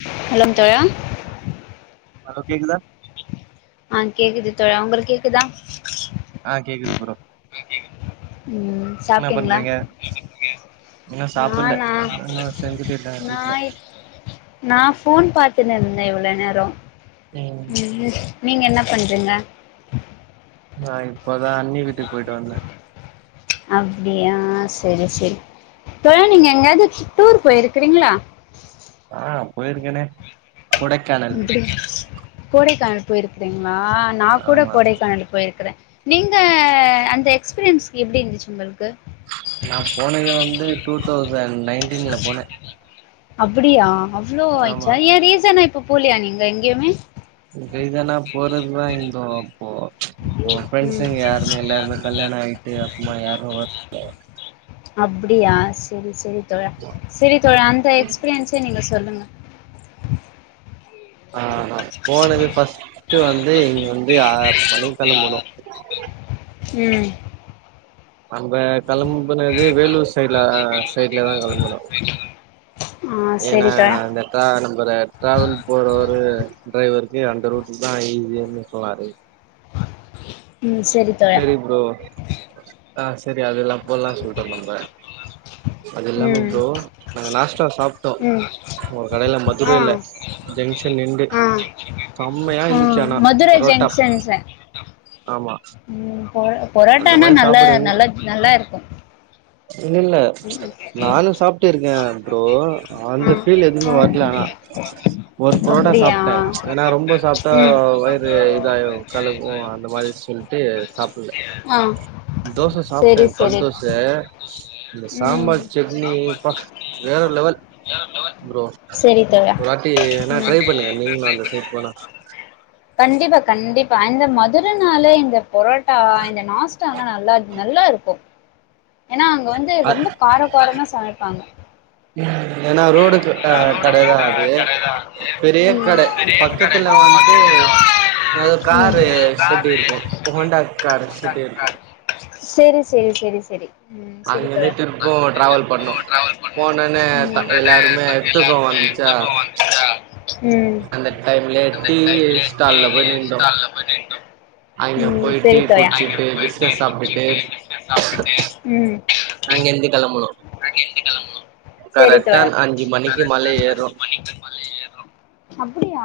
[unintelligible] தோழா hello கேக்குதா ஆஹ் கேக்குது தோழா உங்களுக் கேக்குதா ஆஹ் கேக்குது புறோ உம் சாப்ட்டீங்ளா இன்னு [inaudible] சாப்புல்ல நானா இன்னு செஞ்சுட்டு இருக்காங்க வீட்ல நாப் நா போன் பாத் பத்துனு இருந்தன் இவ்ளோ நேரம் ம் உம் நீங்க என்ன பண்றிங்க ஆஹ் இப்ப இப்பதா அன்னி வீட்டுக்கு போயிட்டு வந்தன் அப்டியா செரி செரி தோழா நீங்க எங்யாது டூர் போயிருக்கிறீங்ளா ஆ போயிருக்கேனே கொடைக்கானல் அப்டியா கொடைகானல் போயிருக் க்றிங்ளா நா கூட ஆமா கோடைக்கானலுக் போயிருக்குறெ நீங்க அந்த எக்ஸ்பீரியன்ஸ் எப்டி இருந்துச்சு உங்களுக்கு நா போனது வந்து டூ தௌசண்ட் நைன்டீன்ல போனே அப்புடியா அவ்ளோ ஆமா ஆயிச்சா ஏ ரீசன் அ ப்ப போலியா நீங்க எங்யுமே இதனா போறதுதா இந்தோ அப்போ பொ ம் ஃப்ரண்ட்ஸுங்க யாருமே எல்லாருமே கல்யாணொ ஆயிட்டு அப்பமா யாரு வர்ல அப்டியா செரி செரி தோழா செரி தோழா அந்த எக்ஸ்பீரியன்ஸெ நீங்க சொல்லுங்க ஆ ஹ போனது ஃபஸ்ட்டு வந்து இங்க வந்து ஆறு மணி கெளம்புனோ ம் அங்க கெளம்புனது வேலூர் சைட்ல சைட்லதா கெளம்புனோ ஆ ஏனா செரி தோழா அந்த டிரா நம்புர ட்ராவல் போறவரு ட்ரைவரு ஜி அந்த ரூட்டு தா ஈஸினு சொன்னாரு [inaudible] தோழா சேரி ப்ரோ ஆ செரி அதுல்லா போலா சொல்ட்டோ நம்ப அது இல்லாம ம் ப்ரோ நாங்க நாஸ்டா சாப்ட்டோ ம் ஒரு கடைல ஆ மதுரைல ஜங்ஷன் நின்டு ஆ செம்மையா ஆ இருந்துச்சு ஆனா மதுரை புரோட்டா ஜங்ஷன் சார் ம் பொ அந்த பொரோட்டானா மாரி நல்லா சாப்பாடு நல்லா நல்லா இருக்கும் இனில்ல நானு சாப்ட்டு இருக்கே ப்ரோ அந்த ம். ஃபீல் ஆ ஆ எதுமே வர்ல ஆனா ஒரு புரோட்டா அப்டியா சாப்ட்டே ஏனா ரொம்ப சாப்டா ம் வயிறு இதாயிரு கழக்கு அ ரு மாதிரி சொல்ட்டு சாப்புல்ல ஆ தோச சாப்ட்டே செரி கல் செரி தோச ம் சாம்பார் சட்னி ப்பா வேற லெவல் ப்ரோ செரி தோழா ஒருவாட்டி வேனா ம் ட்ரை பண்ணுங்க நீங்ளு அந்த சைட் போனா கண்டிப்பா கண்டிப்பா அந்த ம துர னாளே இந்த புரோட்டா இந்த நாஸ்டால்லா நல்லா இரு நல்லா இருக்கு எனா அங்க வந்து அ ரொம்ப காரகாரமா சமைப்பாங்க ஏன்னா ரோடு அ கடதா அது பெரிய ம் கட ம் பக்கத்துல வந்து ஏதோ காரு ஷெட்டு இருக்கு ஹோண்டா கார் ஷெட்டு இருக்கு செரி செரி செரி செரி செரி அங்கருந்து திருப்பும் டிராவல் பண்ணோ போனோனே த எல்லாருமே தூக்கோ வந்துச்சா தோழா ம் அந்த டைம்லயே டீ ஸ்டால்ல போய் நின்டோம் அங்க ம் போயிட்டு செரி தோழா குடிச்சிட்டு பிஸ்கட் சாப்ட்டுட்டு ம் அங்கிருந்து கெளம்பணோம் செரி கரெக்டா தோழா அஞ்சு மணிக்கு மல ஏறோம் அப்டியா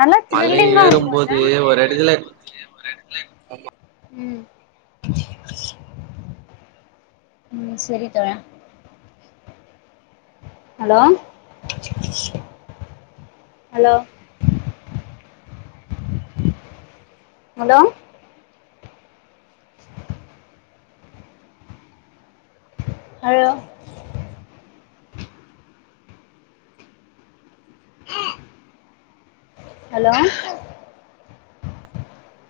நல்லா த்ரில்லிங்கா இருக்குல்ல எடத்துல ம் ம் சரி தோழா hello hello hello hello hello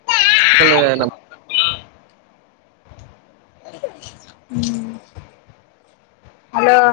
[unintelligible] உம் ஹலோ